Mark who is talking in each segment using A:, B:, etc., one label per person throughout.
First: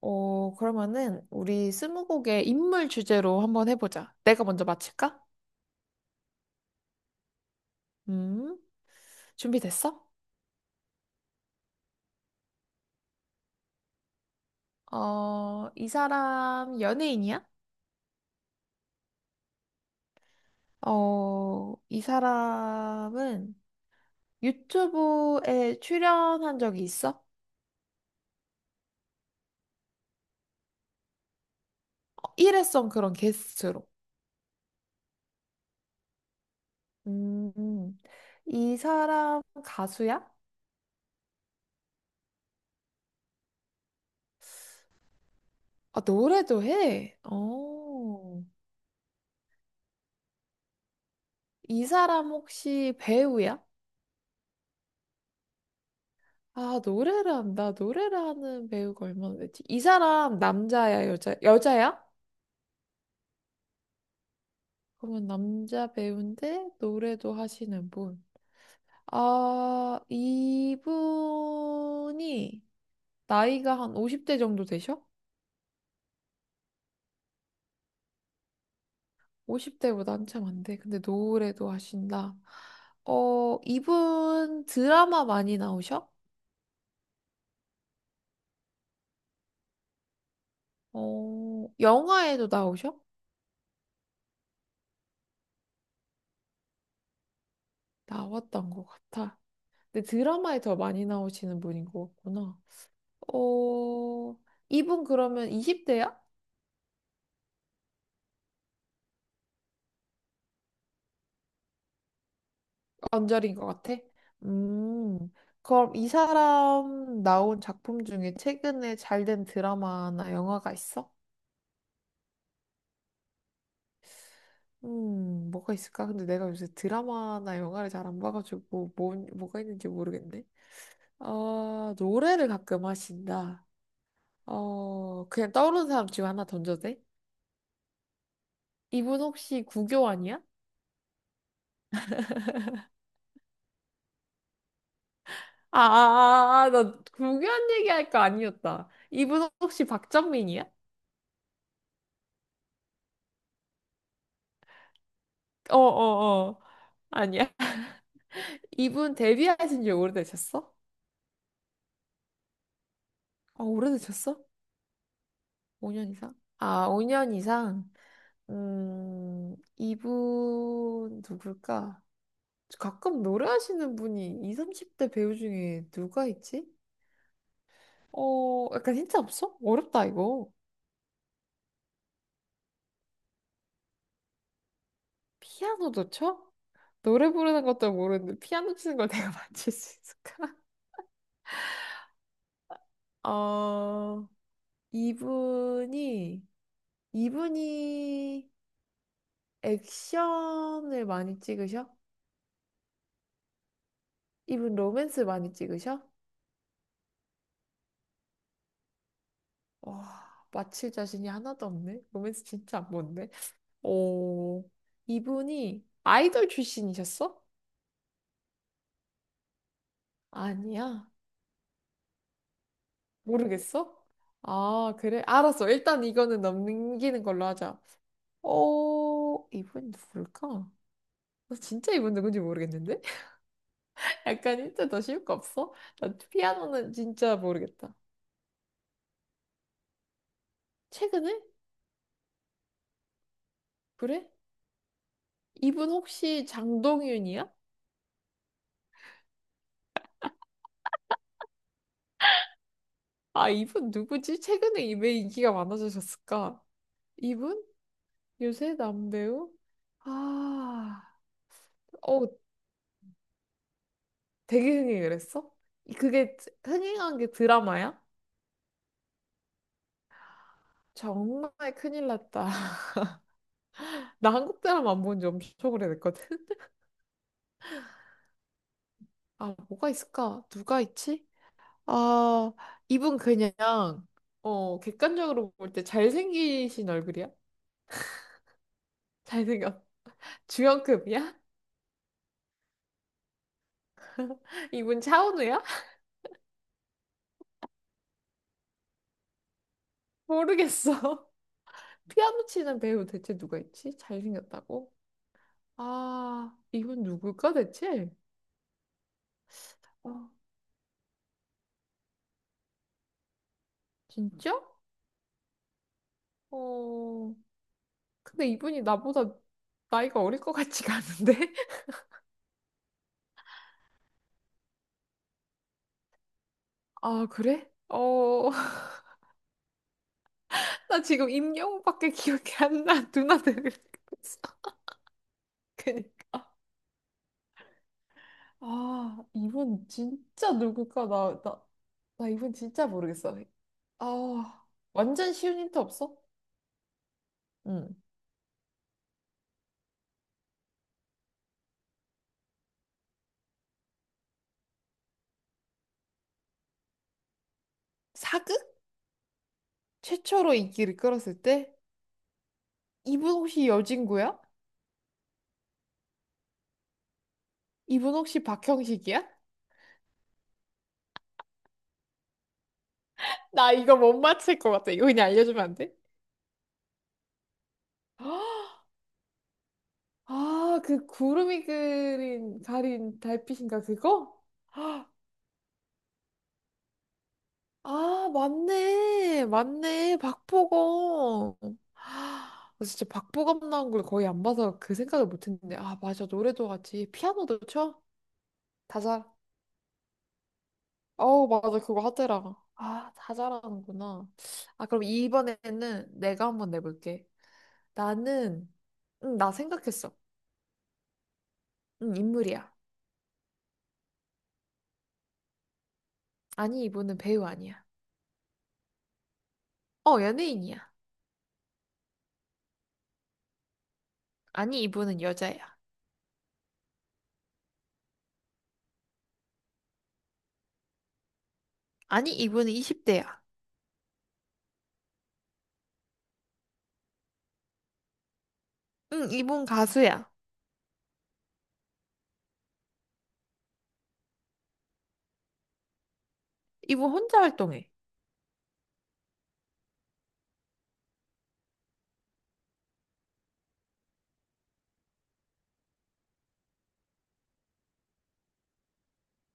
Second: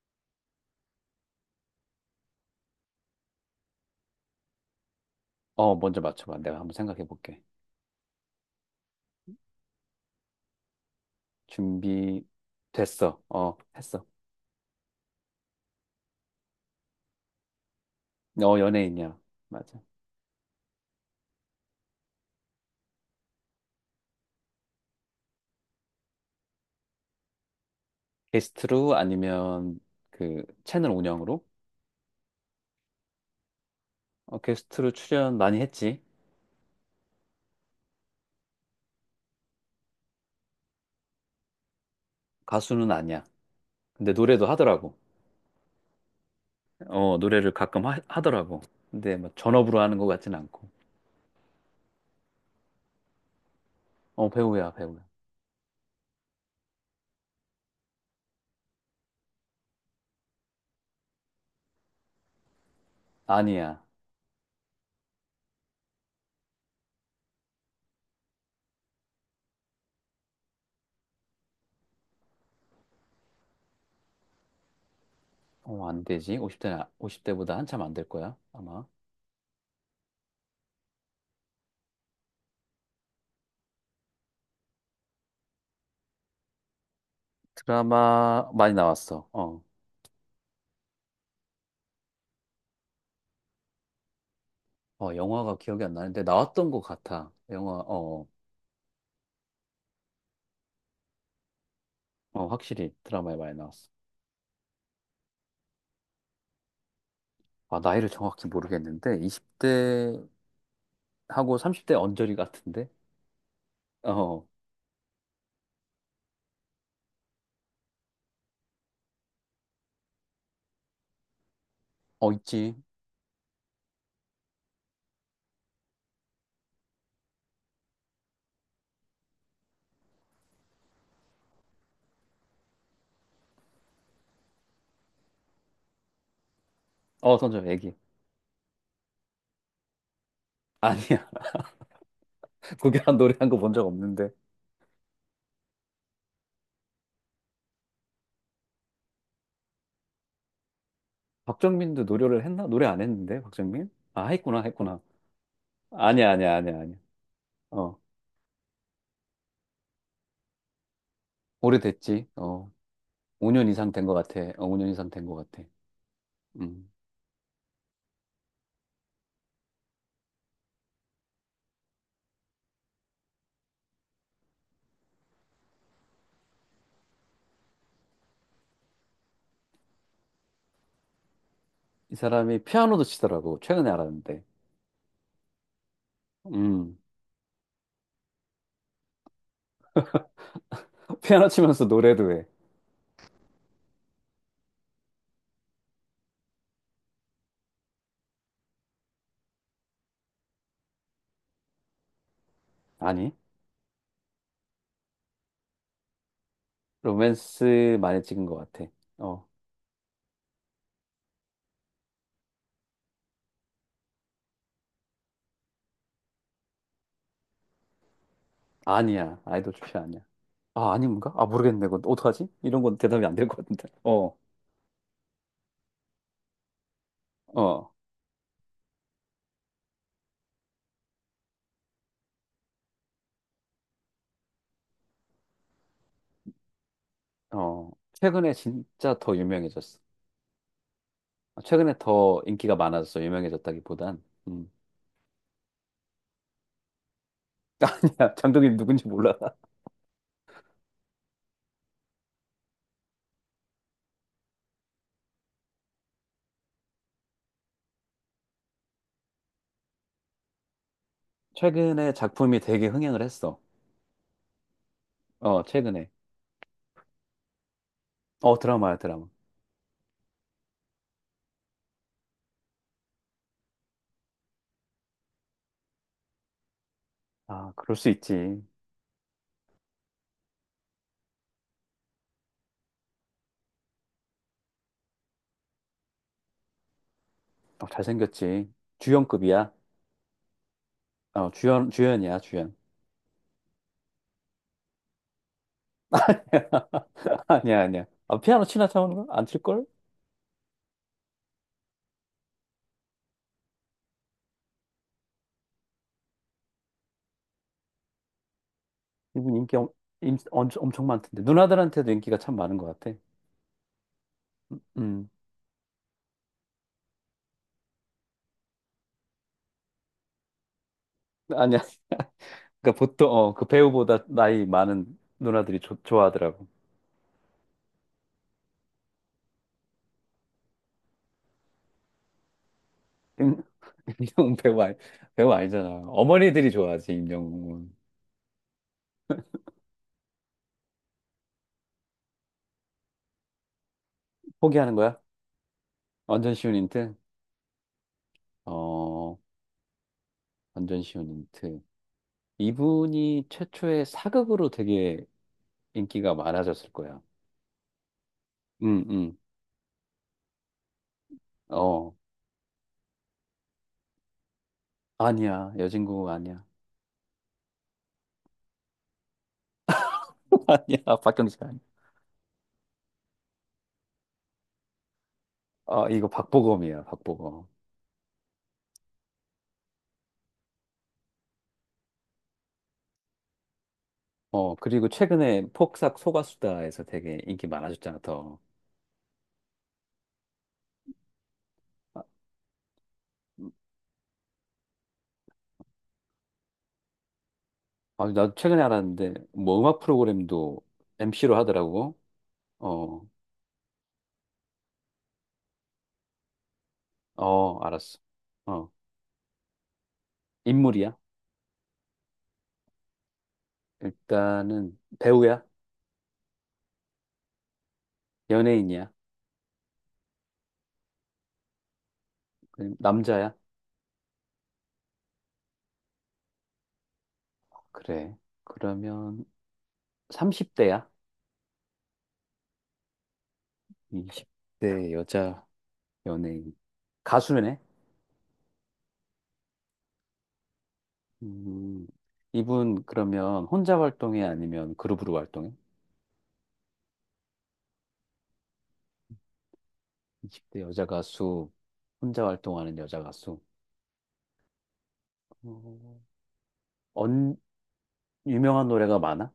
A: 어, 그러면은 우리 스무고개 인물 주제로 한번 해보자. 내가 먼저 맞힐까?
B: 어, 먼저 맞춰봐. 내가 한번 생각해 볼게.
A: 음, 준비됐어?
B: 준비 됐어. 어, 했어.
A: 어, 이 사람 연예인이야?
B: 어, 연예인이야. 맞아.
A: 어, 이 사람은 유튜브에 출연한 적이 있어?
B: 게스트로 아니면 그 채널 운영으로?
A: 어, 일회성 그런 게스트로.
B: 어, 게스트로 출연 많이 했지.
A: 음, 이 사람 가수야?
B: 가수는 아니야. 근데 노래도 하더라고.
A: 아, 노래도
B: 어,
A: 해.
B: 노래를 가끔 하,
A: 어,
B: 하더라고. 근데 뭐 전업으로 하는 것 같진 않고.
A: 이 사람 혹시 배우야?
B: 어, 배우야, 배우야.
A: 아, 노래를 한다. 노래를 하는 배우가 얼마나 되지? 이 사람 남자야, 여자야?
B: 아니야.
A: 그러면 남자 배우인데 노래도 하시는 분. 아, 이분이 나이가 한 50대 정도 되셔?
B: 어, 안 되지. 50대, 오십 대보다 한참 안될 거야, 아마.
A: 50대보다 한참 안 돼. 근데 노래도 하신다. 어, 이분 드라마 많이 나오셔?
B: 드라마 많이 나왔어. 어.
A: 어, 영화에도 나오셔?
B: 어, 영화가 기억이 안 나는데 나왔던 것 같아. 영화, 어. 어.
A: 나왔던 것 같아. 근데 드라마에 더 많이 나오시는 분인 것
B: 어,
A: 같구나.
B: 확실히 드라마에 많이 나왔어.
A: 어, 이분 그러면 20대야?
B: 아, 나이를 정확히 모르겠는데, 20대하고 30대 언저리 같은데?
A: 언저리인 것 같아.
B: 어,
A: 음, 그럼 이 사람 나온 작품 중에 최근에 잘 된 드라마나 영화가 있어?
B: 어, 있지.
A: 뭐가 있을까? 근데 내가 요새 드라마나 영화를 잘 안 봐가지고 뭐, 뭐가 있는지 모르겠네. 어, 노래를 가끔 하신다. 어, 그냥 떠오르는 사람 지금 하나 던져도 돼?
B: 어, 선정, 애기.
A: 이분 혹시 구교환이야?
B: 아니야. 구결한 노래 한 거 본 적 없는데.
A: 아, 나 구교환 얘기할 거 아니었다. 이분 혹시 박정민이야?
B: 박정민도 노래를 했나? 노래 안 했는데, 박정민? 아, 했구나, 했구나.
A: 어,
B: 아니야,
A: 어,
B: 아니야,
A: 어.
B: 아니야, 아니야.
A: 아니야.
B: 어,
A: 이분 데뷔하신 지 오래되셨어?
B: 오래됐지. 어,
A: 아,
B: 5년 이상 된 것
A: 오래되셨어?
B: 같아. 어, 5년 이상 된 것 같아.
A: 5년 이상? 아,
B: 음.
A: 5년 이상? 이분 누굴까? 가끔 노래하시는 분이 20, 30대 배우 중에 누가 있지? 어, 약간 힌트 없어? 어렵다, 이거.
B: 이 사람이 피아노도 치더라고. 최근에 알았는데.
A: 피아노도 쳐?
B: 음.
A: 노래 부르는 것도 모르는데 피아노 치는 걸 내가 맞출 수 있을까?
B: 피아노 치면서 노래도 해.
A: 어, 이분이, 이분이 액션을 많이 찍으셔?
B: 아니,
A: 이분 로맨스 많이 찍으셔?
B: 로맨스 많이 찍은 것 같아. 어.
A: 와, 맞힐 자신이 하나도 없네. 로맨스 진짜 안 본데. 오, 이분이 아이돌 출신이셨어?
B: 아니야. 아이돌 출신 아니야. 아,
A: 아니야.
B: 아닌가? 아, 모르겠네. 그건 어떡하지? 이런 건 대답이 안 될 것 같은데.
A: 모르겠어?
B: 어,
A: 아, 그래? 알았어. 일단 이거는 넘기는 걸로 하자.
B: 어,
A: 어, 이분 누굴까? 나 진짜 이분 누군지 모르겠는데? 약간 힌트 더 쉬울 거 없어? 나 피아노는 진짜
B: 어.
A: 모르겠다.
B: 최근에 진짜 더 유명해졌어.
A: 최근에?
B: 아, 최근에 더 인기가 많아졌어. 유명해졌다기보단.
A: 그래?
B: 음.
A: 이분 혹시 장동윤이야?
B: 아니야. 장동민 누군지 몰라.
A: 아, 이분 누구지? 최근에 왜 인기가 많아지셨을까? 이분? 요새 남배우? 아,
B: 최근에
A: 어,
B: 작품이 되게 흥행을 했어.
A: 되게 흥행 그랬어?
B: 어, 최근에.
A: 그게 흥행한 게 드라마야?
B: 어, 드라마야, 드라마.
A: 정말 큰일 났다. 나 한국 드라마 안 본 지 엄청 오래됐거든.
B: 아, 그럴 수 있지.
A: 아, 뭐가 있을까? 누가 있지? 아, 이분 그냥, 어, 객관적으로 볼 때 잘생기신 얼굴이야?
B: 어, 잘생겼지. 주연급이야.
A: 잘생겼. 주연급이야?
B: 어, 주연이야, 주연.
A: 이분 차은우야?
B: 아니야, 아니야. 아, 피아노 치나 차오는 거? 안 칠걸?
A: 모르겠어. 피아노 치는 배우 대체 누가 있지? 잘생겼다고? 아, 이분 누굴까 대체?
B: 이분 인기
A: 아,
B: 엄청 많던데 누나들한테도 인기가 참 많은 것 같아.
A: 진짜?
B: 음
A: 어, 근데 이분이 나보다 나이가 어릴 것 같지가 않은데?
B: 아니야. 그러니까 보통 어, 그 배우보다 나이 많은 누나들이 좋아하더라고.
A: 아, 그래? 어, 나 지금 임영웅밖에 기억이 안 나. 누나
B: 임-
A: 되는 거였어.
B: 임영웅 배우 아니, 배우 아니잖아.
A: 그니까.
B: 어머니들이 좋아하지 임영웅은.
A: 아, 이분 진짜 누굴까? 나 이분 진짜 모르겠어. 아,
B: 포기하는 거야?
A: 완전 쉬운 힌트 없어?
B: 완전 쉬운 힌트?
A: 응.
B: 어 완전 쉬운 힌트. 이분이 최초의 사극으로 되게 인기가 많아졌을 거야.
A: 사극?
B: 응, 응.
A: 최초로 인기를 끌었을 때?
B: 어,
A: 이분 혹시 여진구야?
B: 아니야. 여진구 아니야.
A: 이분 혹시 박형식이야?
B: 아니야. 박경식 아니야.
A: 나 이거 못 맞힐 것 같아. 이거 그냥 알려주면 안 돼?
B: 어, 이거 박보검이야, 박보검.
A: 아, 그 구름이 그린 가린 달빛인가 그거?
B: 어, 그리고 최근에 폭삭 소가수다에서 되게 인기 많아졌잖아,
A: 아,
B: 더.
A: 맞네. 맞네. 박보검.
B: 아,
A: 아, 나 진짜 박보검
B: 음,
A: 나온 걸 거의 안 봐서 그 생각을 못 했는데. 아, 맞아. 노래도 같이 피아노도 쳐?
B: 아, 나도 최근에
A: 다 잘.
B: 알았는데, 뭐 음악 프로그램도
A: 어우,
B: MC로
A: 맞아. 그거
B: 하더라고.
A: 하더라. 아,
B: 어,
A: 다 잘하는구나. 아, 그럼 이번에는 내가 한번 내볼게.
B: 어, 알았어.
A: 나는,
B: 어,
A: 응, 나 생각했어.
B: 인물이야?
A: 응, 인물이야.
B: 일단은 배우야?
A: 아니, 이분은 배우 아니야.
B: 연예인이야?
A: 어, 연예인이야.
B: 그럼 남자야?
A: 아니, 이분은 여자야.
B: 그래. 그러면 30대야?
A: 아니, 이분은 20대야.
B: 20대 여자 연예인. 가수네?
A: 응, 이분 가수야.
B: 음, 이분 그러면 혼자 활동해? 아니면 그룹으로 활동해?
A: 이분 혼자 활동해.
B: 20대 여자 가수, 혼자 활동하는 여자 가수. 어, 언, 유명한 노래가 많아?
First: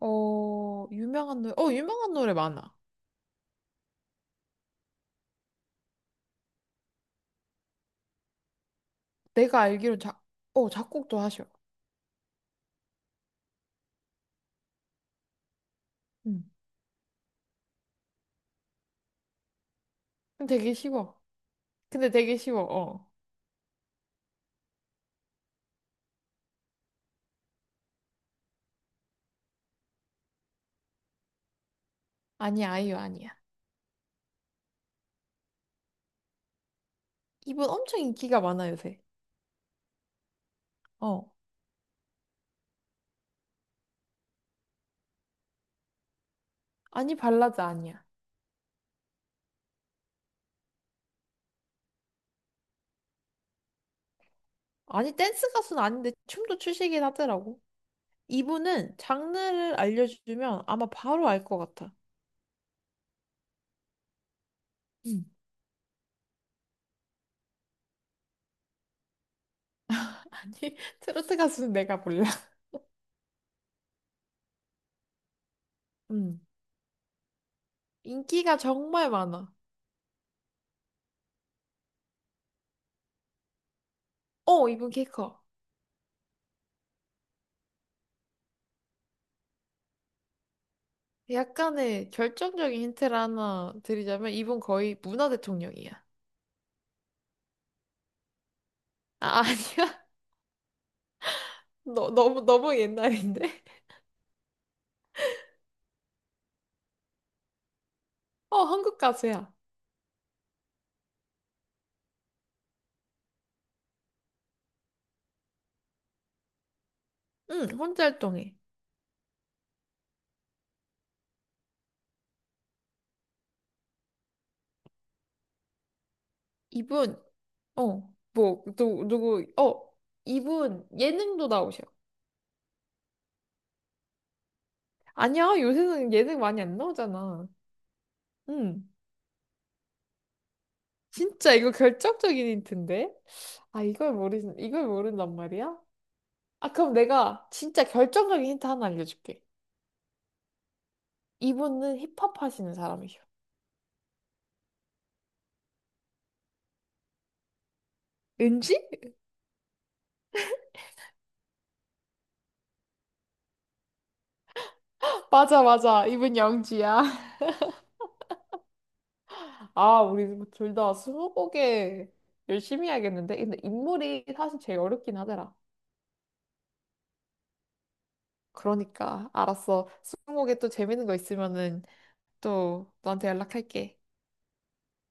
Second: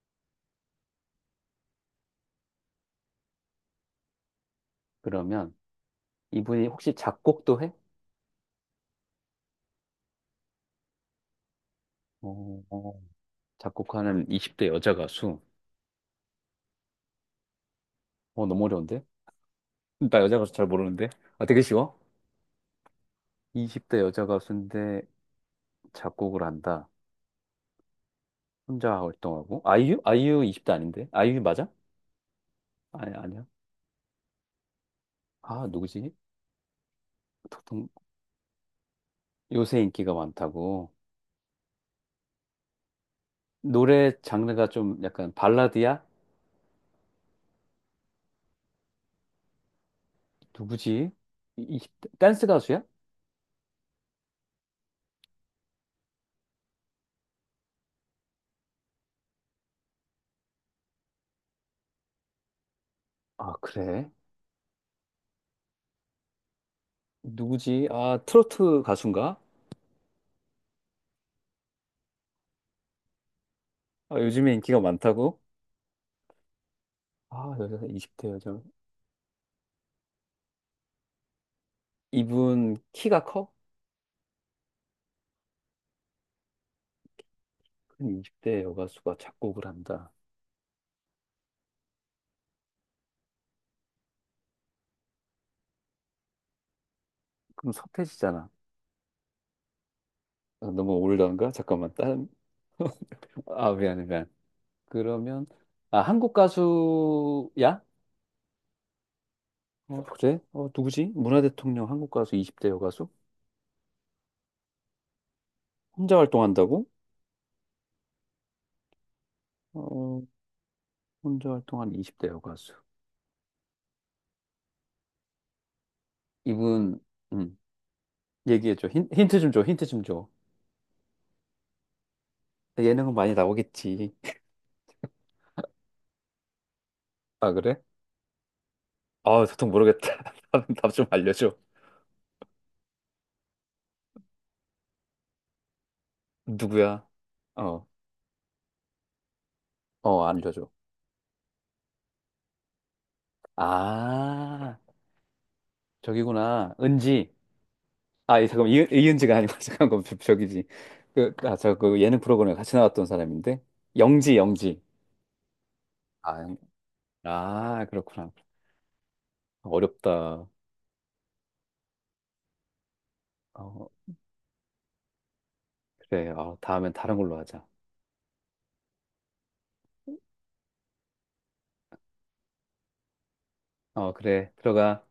A: 어, 유명한 노래 많아.
B: 그러면 이분이 혹시 작곡도 해?
A: 내가 알기로 작곡도 하셔.
B: 어, 어, 작곡하는 20대 여자 가수.
A: 응.
B: 어, 너무 어려운데? 나 여자 가수
A: 근데
B: 잘
A: 되게
B: 모르는데?
A: 쉬워.
B: 아, 되게 쉬워?
A: 근데 되게 쉬워, 어.
B: 20대 여자 가수인데 작곡을 한다. 혼자 활동하고. 아이유? 아이유 20대 아닌데? 아이유 맞아?
A: 아니, 아이유
B: 아니,
A: 아니야.
B: 아니야. 아, 누구지?
A: 이분
B: 보통
A: 엄청 인기가 많아, 요새.
B: 요새 인기가 많다고.
A: 어.
B: 노래 장르가 좀 약간 발라드야?
A: 아니, 발라드 아니야.
B: 누구지? 이, 이- 댄스 가수야?
A: 아니, 댄스 가수는 아닌데 춤도 추시긴 하더라고. 이분은 장르를 알려주면 아마 바로 알 것 같아.
B: 아, 그래.
A: 음.
B: 누구지? 아, 트로트 가수인가?
A: 아니, 트로트 가수는 내가 몰라.
B: 아, 요즘에 인기가 많다고?
A: 음.
B: 아, 여자 20대
A: 인기가
B: 여자.
A: 정말 많아.
B: 이분 키가 커?
A: 어, 이분 키 커.
B: 큰 20대 여가수가 작곡을 한다.
A: 약간의 결정적인 힌트를 하나 드리자면 이분 거의 문화 대통령이야.
B: 그럼 서태지잖아.
A: 아, 아니야?
B: 아, 너무 올드한가? 잠깐만. 다른
A: 너무, 너무 옛날인데?
B: 아, 미안해, 미안. 그러면, 아, 한국 가수야?
A: 어, 한국 가수야.
B: 어, 그래? 어, 누구지? 문화대통령 한국 가수 20대 여가수? 혼자 활동한다고?
A: 응, 혼자 활동해.
B: 어, 혼자 활동한 20대 여가수. 이분,
A: 이분,
B: 음.
A: 어, 뭐,
B: 얘기해줘.
A: 누,
B: 힌트
A: 누구,
B: 좀 줘, 힌트
A: 어,
B: 좀 줘.
A: 이분 예능도 나오셔.
B: 예능은 많이 나오겠지.
A: 아니야, 요새는 예능 많이 안 나오잖아.
B: 아, 그래?
A: 응.
B: 아, 도통 모르겠다. 답 좀
A: 진짜
B: 알려줘.
A: 이거 결정적인 힌트인데? 아, 이걸 모른단 말이야? 아, 그럼
B: 누구야?
A: 내가 진짜
B: 어,
A: 결정적인 힌트 하나 알려줄게.
B: 어, 알려줘.
A: 이분은 힙합 하시는 사람이셔.
B: 아, 저기구나. 은지. 아, 잠깐만,
A: 은지?
B: 이은지가 아니고, 잠깐만, 저기지. 그, 아, 저, 그 예능 프로그램에 같이 나왔던 사람인데? 영지, 영지.
A: 맞아, 맞아. 이분
B: 아,
A: 영지야.
B: 아, 그렇구나.
A: 아, 우리
B: 어렵다.
A: 둘 다 스무고개 열심히 해야겠는데? 근데
B: 어,
A: 인물이 사실 제일 어렵긴 하더라.
B: 그래. 어, 다음엔 다른 걸로 하자.
A: 그러니까, 알았어. 스무고개 또 재밌는 거 있으면은 또 너한테 연락할게.
B: 어, 그래. 들어가.